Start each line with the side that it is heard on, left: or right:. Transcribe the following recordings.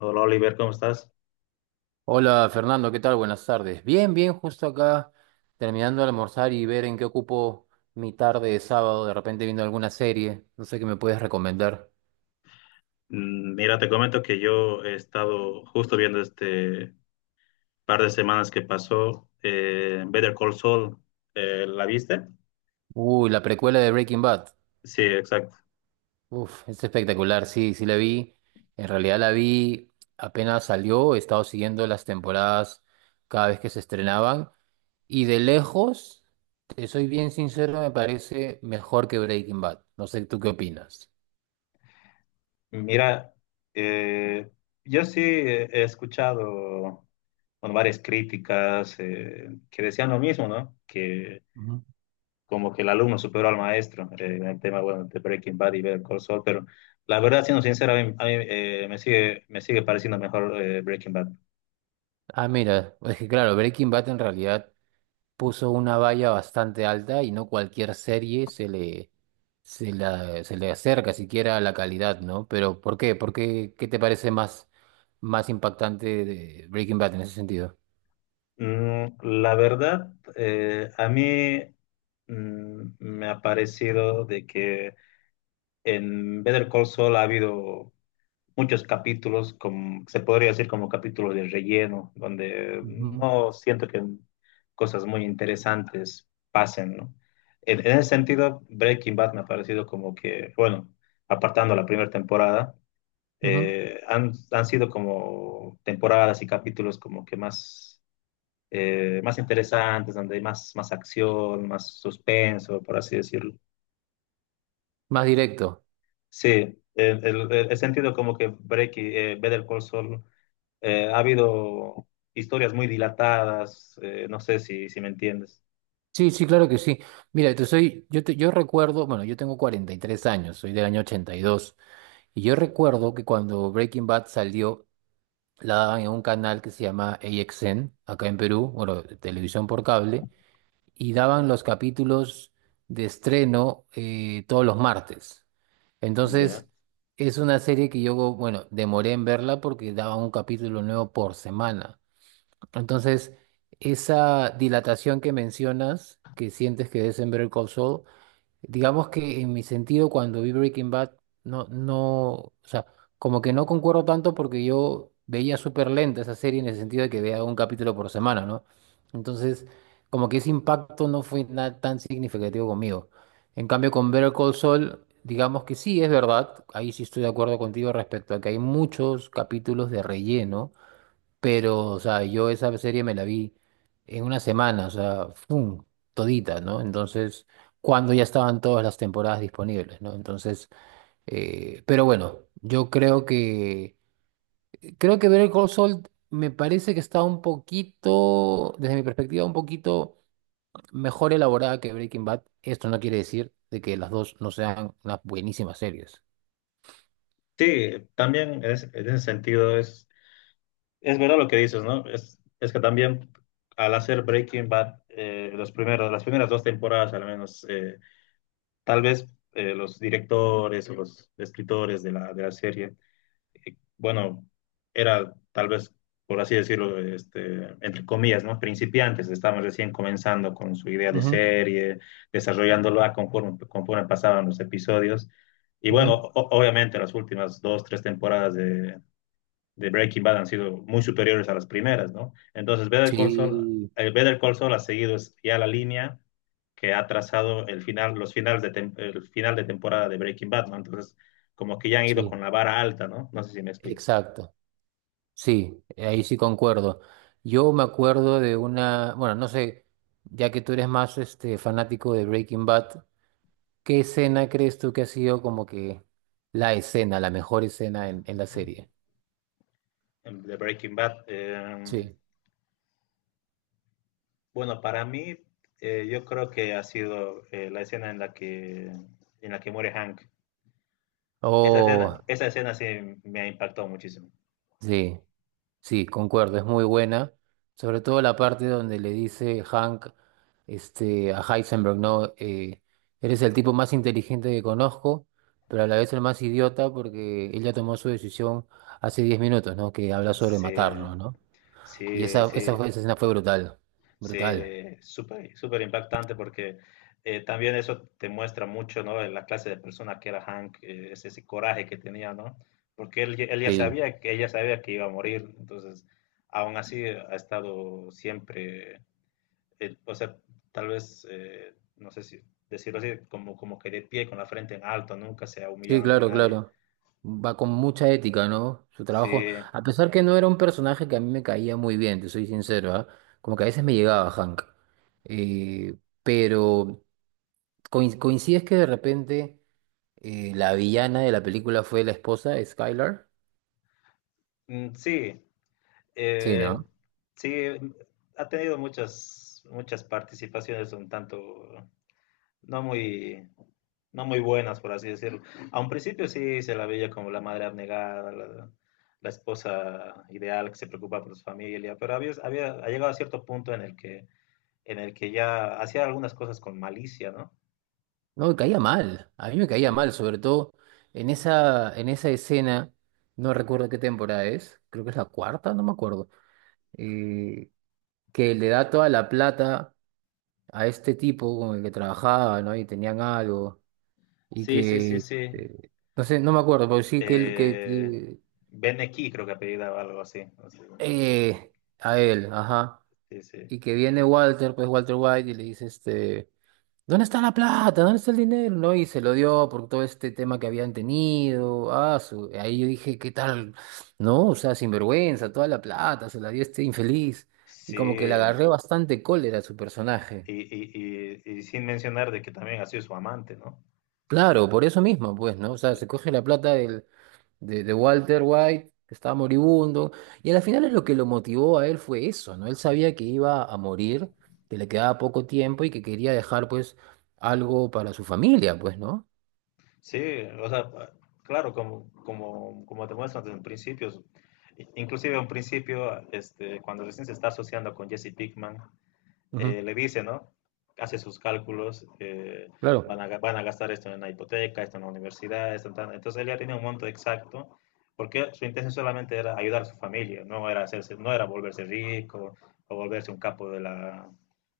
left: Hola Oliver, ¿cómo estás?
right: Hola Fernando, ¿qué tal? Buenas tardes. Bien, bien, justo acá terminando de almorzar y ver en qué ocupo mi tarde de sábado, de repente viendo alguna serie, no sé qué me puedes recomendar.
left: Mira, te comento que yo he estado justo viendo este par de semanas que pasó Better Call Saul. ¿La viste?
right: Uy, la precuela de Breaking Bad.
left: Sí, exacto.
right: Uf, es espectacular, sí, sí la vi. En realidad la vi apenas salió, he estado siguiendo las temporadas cada vez que se estrenaban y de lejos, te soy bien sincero, me parece mejor que Breaking Bad. No sé tú qué opinas.
left: Mira, eh, yo sí he escuchado bueno, varias críticas que decían lo mismo, ¿no? Que como que el alumno superó al maestro en el tema, bueno, de Breaking Bad y Better Call Saul, pero la verdad, siendo sincero, a mí, me sigue pareciendo mejor Breaking Bad.
right: Ah, mira, es que claro, Breaking Bad en realidad puso una valla bastante alta y no cualquier serie se le acerca siquiera a la calidad, ¿no? Pero ¿por qué? ¿Qué te parece más impactante de Breaking Bad en ese sentido?
left: La verdad, a mí me ha parecido de que en Better Call Saul ha habido muchos capítulos, como, se podría decir como capítulos de relleno, donde
right: Ujú,
left: no siento que cosas muy interesantes pasen, ¿no? En ese sentido, Breaking Bad me ha parecido como que, bueno, apartando la primera temporada,
right: ujú.
left: han sido como temporadas y capítulos como que más más interesantes, donde hay más, más acción, más suspenso, por así decirlo.
right: Más directo.
left: Sí, he sentido como que Better Call Saul, ha habido historias muy dilatadas, no sé si, si me entiendes.
right: Sí, sí, claro que sí. Mira, te soy, yo, te- yo recuerdo, bueno, yo tengo 43 años, soy del año 82 y yo recuerdo que cuando Breaking Bad salió, la daban en un canal que se llama AXN, acá en Perú, bueno, televisión por cable, y daban los capítulos de estreno todos los martes.
left: Ya.
right: Entonces, es una serie que yo, bueno, demoré en verla porque daban un capítulo nuevo por semana. Entonces, esa dilatación que mencionas, que sientes que es en Better Call Saul, digamos que en mi sentido, cuando vi Breaking Bad, no, no, o sea, como que no concuerdo tanto porque yo veía súper lenta esa serie en el sentido de que veía un capítulo por semana, ¿no? Entonces, como que ese impacto no fue nada tan significativo conmigo. En cambio, con Better Call Saul, digamos que sí, es verdad, ahí sí estoy de acuerdo contigo respecto a que hay muchos capítulos de relleno pero, o sea, yo esa serie me la vi en una semana, o sea, ¡fum! Todita, ¿no? Entonces, cuando ya estaban todas las temporadas disponibles, ¿no? Entonces, pero bueno, creo que Better Call Saul me parece que está un poquito, desde mi perspectiva, un poquito mejor elaborada que Breaking Bad. Esto no quiere decir de que las dos no sean unas buenísimas series.
left: Sí, también es, en ese sentido es verdad lo que dices, ¿no? Es que también al hacer Breaking Bad, los primeros, las primeras dos temporadas al menos, tal vez, los directores o los escritores de la serie bueno, era tal vez, por así decirlo, este, entre comillas, ¿no? Principiantes, estaban recién comenzando con su idea de
right: Ujú,
left: serie, desarrollándola conforme, conforme pasaban los episodios. Y bueno,
right: ujú.
left: obviamente las últimas dos, tres temporadas de Breaking Bad han sido muy superiores a las primeras, ¿no? Entonces, Better Call Saul,
right: Sí,
left: Better Call Saul ha seguido ya la línea que ha trazado el final, los finales el final de temporada de Breaking Bad, ¿no? Entonces, como que ya han ido con
right: sí,
left: la vara alta, ¿no? No sé si me explico.
right: exacto. Sí, ahí sí concuerdo. Yo me acuerdo de una, bueno, no sé, ya que tú eres más este fanático de Breaking Bad, ¿qué escena crees tú que ha sido como que la mejor escena en la serie?
left: De Breaking Bad,
right: Sí.
left: bueno, para mí, yo creo que ha sido la escena en la que muere Hank.
right: Oh,
left: Esa escena sí me ha impactado muchísimo.
right: sí. Sí, concuerdo, es muy buena. Sobre todo la parte donde le dice Hank este, a Heisenberg, ¿no? Eres el tipo más inteligente que conozco, pero a la vez el más idiota porque ella tomó su decisión hace 10 minutos, ¿no? Que habla sobre
left: Sí,
right: matarlo, ¿no? Y
left: sí, sí.
right: esa escena fue brutal,
left: Sí,
right: brutal.
left: súper, súper impactante porque también eso te muestra mucho, ¿no? La clase de persona que era Hank, ese, ese coraje que tenía, ¿no? Porque él, él ya
right: Sí.
left: sabía que ella sabía que iba a morir, entonces, aún así ha estado siempre, o sea, tal vez, no sé si decirlo así, como, como que de pie con la frente en alto, nunca se ha
right: Sí,
left: humillado ante
right: claro,
left: nadie.
right: claro. Va con mucha ética, ¿no? Su trabajo,
left: Sí,
right: a pesar que no era un personaje que a mí me caía muy bien, te soy sincero, ¿ah? Como que a veces me llegaba Hank. Eh, pero coincides que de repente la villana de la película fue la esposa, Skylar.
left: sí,
right: Sí,
left: eh,
right: ¿no?
left: sí, ha tenido muchas, muchas participaciones un tanto no muy, no muy buenas, por así decirlo. A un principio sí se la veía como la madre abnegada, la esposa ideal que se preocupa por su familia, pero había, ha llegado a cierto punto en el que ya hacía algunas cosas con malicia, ¿no?
right: No, me caía mal. A mí me caía
left: Eh,
right: mal, sobre todo en esa escena, no recuerdo qué temporada es, creo que es la cuarta, no me acuerdo, eh, que le da toda la plata a este tipo con el que trabajaba, ¿no? Y tenían algo, y
left: sí, sí, sí,
right: que,
left: sí.
right: este, no sé, no me acuerdo, pero sí que
left: Eh, Beneki creo que apellida o algo así. No sé, no sé.
right: eh, a él, ajá,
left: Sí, sí.
right: y que viene Walter White, y le dice, este, ¿dónde está la plata? ¿Dónde está el dinero? ¿No? Y se lo dio por todo este tema que habían tenido, ah, ahí yo dije, ¿qué tal? No, o sea, sinvergüenza, toda la plata, se la dio este infeliz, y
left: Sí,
right: como que le agarré bastante cólera a su personaje.
left: y sin mencionar de que también ha sido su amante, ¿no?
right: Claro, por eso mismo, pues, ¿no? O sea,
left: Sí.
right: se coge la plata de Walter White, que estaba moribundo, y a la final es lo que lo motivó a él fue eso, ¿no? Él sabía que iba a morir, que le quedaba poco tiempo y que quería dejar, pues, algo para su familia, pues, ¿no?
left: Sí, o sea, claro, como, como, como te muestran desde un principio, inclusive en un principio, este, cuando recién se está asociando con Jesse Pickman,
right: Ujú,
left: le dice, ¿no? Hace sus cálculos,
right: claro.
left: van a gastar esto en la hipoteca, esto en la universidad, esto en tal. Entonces él ya tenía un monto exacto, porque su intención solamente era ayudar a su familia, no era hacerse, no era volverse rico o volverse un capo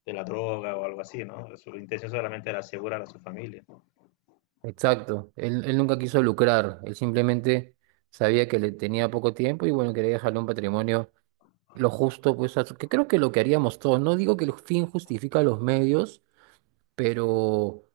left: de la droga o algo así, ¿no? Su intención solamente era asegurar a su familia.
right: Exacto, él nunca quiso lucrar, él simplemente sabía que le tenía poco tiempo y bueno, quería dejarle un patrimonio lo justo, pues, a que creo que lo que haríamos todos, no digo que el fin justifica los medios, pero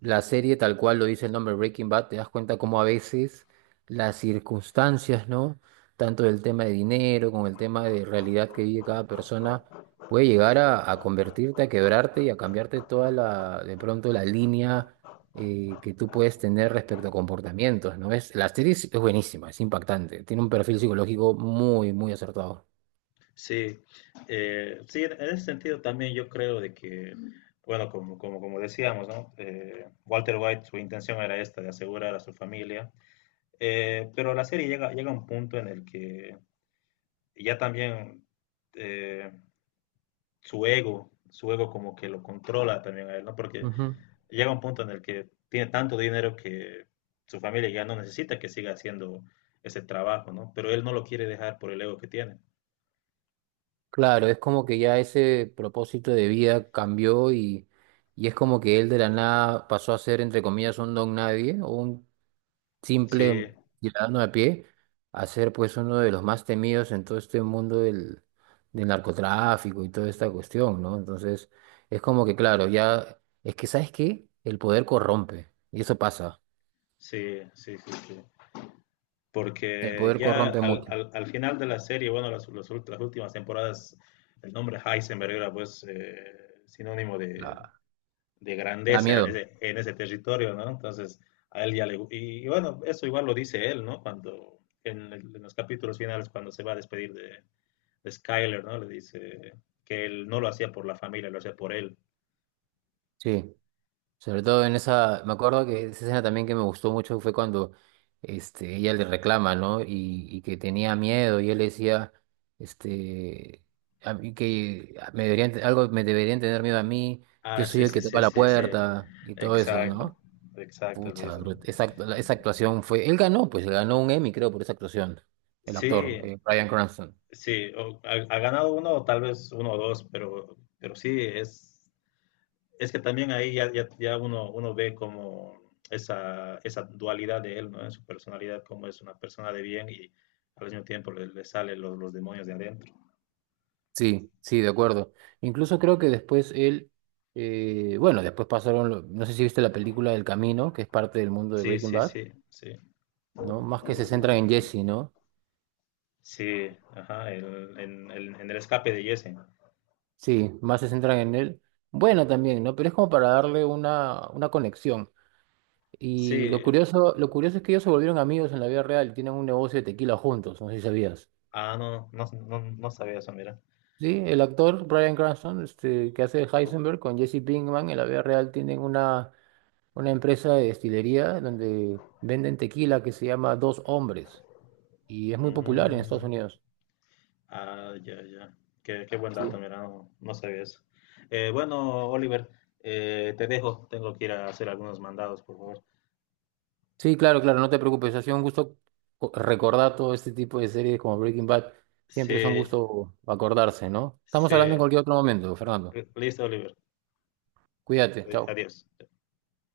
right: la serie tal cual lo dice el nombre Breaking Bad, te das cuenta cómo a veces las circunstancias, ¿no? Tanto del tema de dinero, con el tema de realidad que vive cada persona, puede llegar a convertirte, a quebrarte y a cambiarte toda la, de pronto la línea que tú puedes tener respecto a comportamientos, ¿no? Es, la serie es buenísima, es impactante, tiene un perfil psicológico muy, muy acertado.
left: Sí, sí, en ese sentido también yo creo de que, bueno, como, como, como decíamos, ¿no? Walter White, su intención era esta, de asegurar a su familia. Pero la serie llega, llega a un punto en el que ya también eh, su ego como que lo controla también a él, ¿no? Porque
right: Ujú.
left: llega un punto en el que tiene tanto dinero que su familia ya no necesita que siga haciendo ese trabajo, ¿no? Pero él no lo quiere dejar por el ego que tiene.
right: Claro, es como que ya ese propósito de vida cambió y es como que él de la nada pasó a ser, entre comillas, un don nadie o un
left: Sí,
right: simple ciudadano a pie, a ser pues uno de los más temidos en todo este mundo del, del narcotráfico y toda esta cuestión, ¿no? Entonces, es como que, claro, ya, es que, ¿sabes qué? El poder corrompe y eso pasa.
left: sí, sí, sí, sí.
right: El
left: Porque
right: poder
left: ya
right: corrompe
left: al,
right: mucho.
left: al, al final de la serie, bueno, las últimas temporadas, el nombre Heisenberg era pues sinónimo de,
right: da
left: de,
right: Da
left: grandeza
right: miedo,
left: en ese territorio, ¿no? Entonces, a él ya le... Y, y bueno, eso igual lo dice él, ¿no? Cuando en los capítulos finales, cuando se va a despedir de Skyler, ¿no? Le dice que él no lo hacía por la familia, lo hacía por él.
right: sí. Sobre todo en esa, me acuerdo que esa escena también que me gustó mucho fue cuando este, ella le reclama, ¿no? Y que tenía miedo y él le decía, este, a mí que me deberían, algo me deberían tener miedo a mí, yo
left: Ah,
right: soy
left: sí,
right: el
left: sí,
right: que toca
left: sí,
right: la
left: sí, sí.
right: puerta y todo eso,
left: Exacto,
right: ¿no?
left: exacto, le
right: Pucha,
left: dice. ¿No?
right: bro, esa actuación fue, él ganó, pues ganó un Emmy, creo, por esa actuación, el actor,
left: Sí.
right: Bryan Cranston.
left: Sí, ha, ha ganado uno o tal vez uno o dos, pero sí, es que también ahí ya, ya, ya uno, uno ve como esa dualidad de él, ¿no? En su personalidad, como es una persona de bien y al mismo tiempo le, le salen los demonios de adentro.
right: Sí, sí, de acuerdo. Incluso creo que después él, bueno, después pasaron, no sé si viste la película del Camino, que es parte del mundo de
left: Sí,
right: Breaking
left: sí,
right: Bad,
left: sí, sí.
right: ¿no? Más que se centran en Jesse, ¿no?
left: Sí, ajá, en el escape de Jesse.
right: Sí, más se centran en él. Bueno, también, ¿no? Pero es como para darle una conexión.
left: Sí,
right: Y lo curioso es que ellos se volvieron amigos en la vida real, tienen un negocio de tequila juntos, no sé si sabías.
left: ah, no, no, no, no sabía eso, mira.
right: Sí, el actor Bryan Cranston, este, que hace de Heisenberg con Jesse Pinkman en la vida real tienen una empresa de destilería donde venden tequila que se llama Dos Hombres y es muy popular en Estados
left: Mm.
right: Unidos.
left: Ah, ya, ya. Qué, qué buen
right: Sí.
left: dato, mira, no, no sabía eso. Bueno, Oliver, te dejo, tengo que ir a hacer algunos mandados, por favor.
right: Sí, claro, claro, no te preocupes, ha sido un gusto recordar todo este tipo de series como Breaking Bad. Siempre es un
left: Sí,
right: gusto acordarse, ¿no? Estamos hablando en
left: sí.
right: cualquier otro momento, Fernando.
left: Listo, Oliver.
right: Cuídate, chao.
left: Adiós.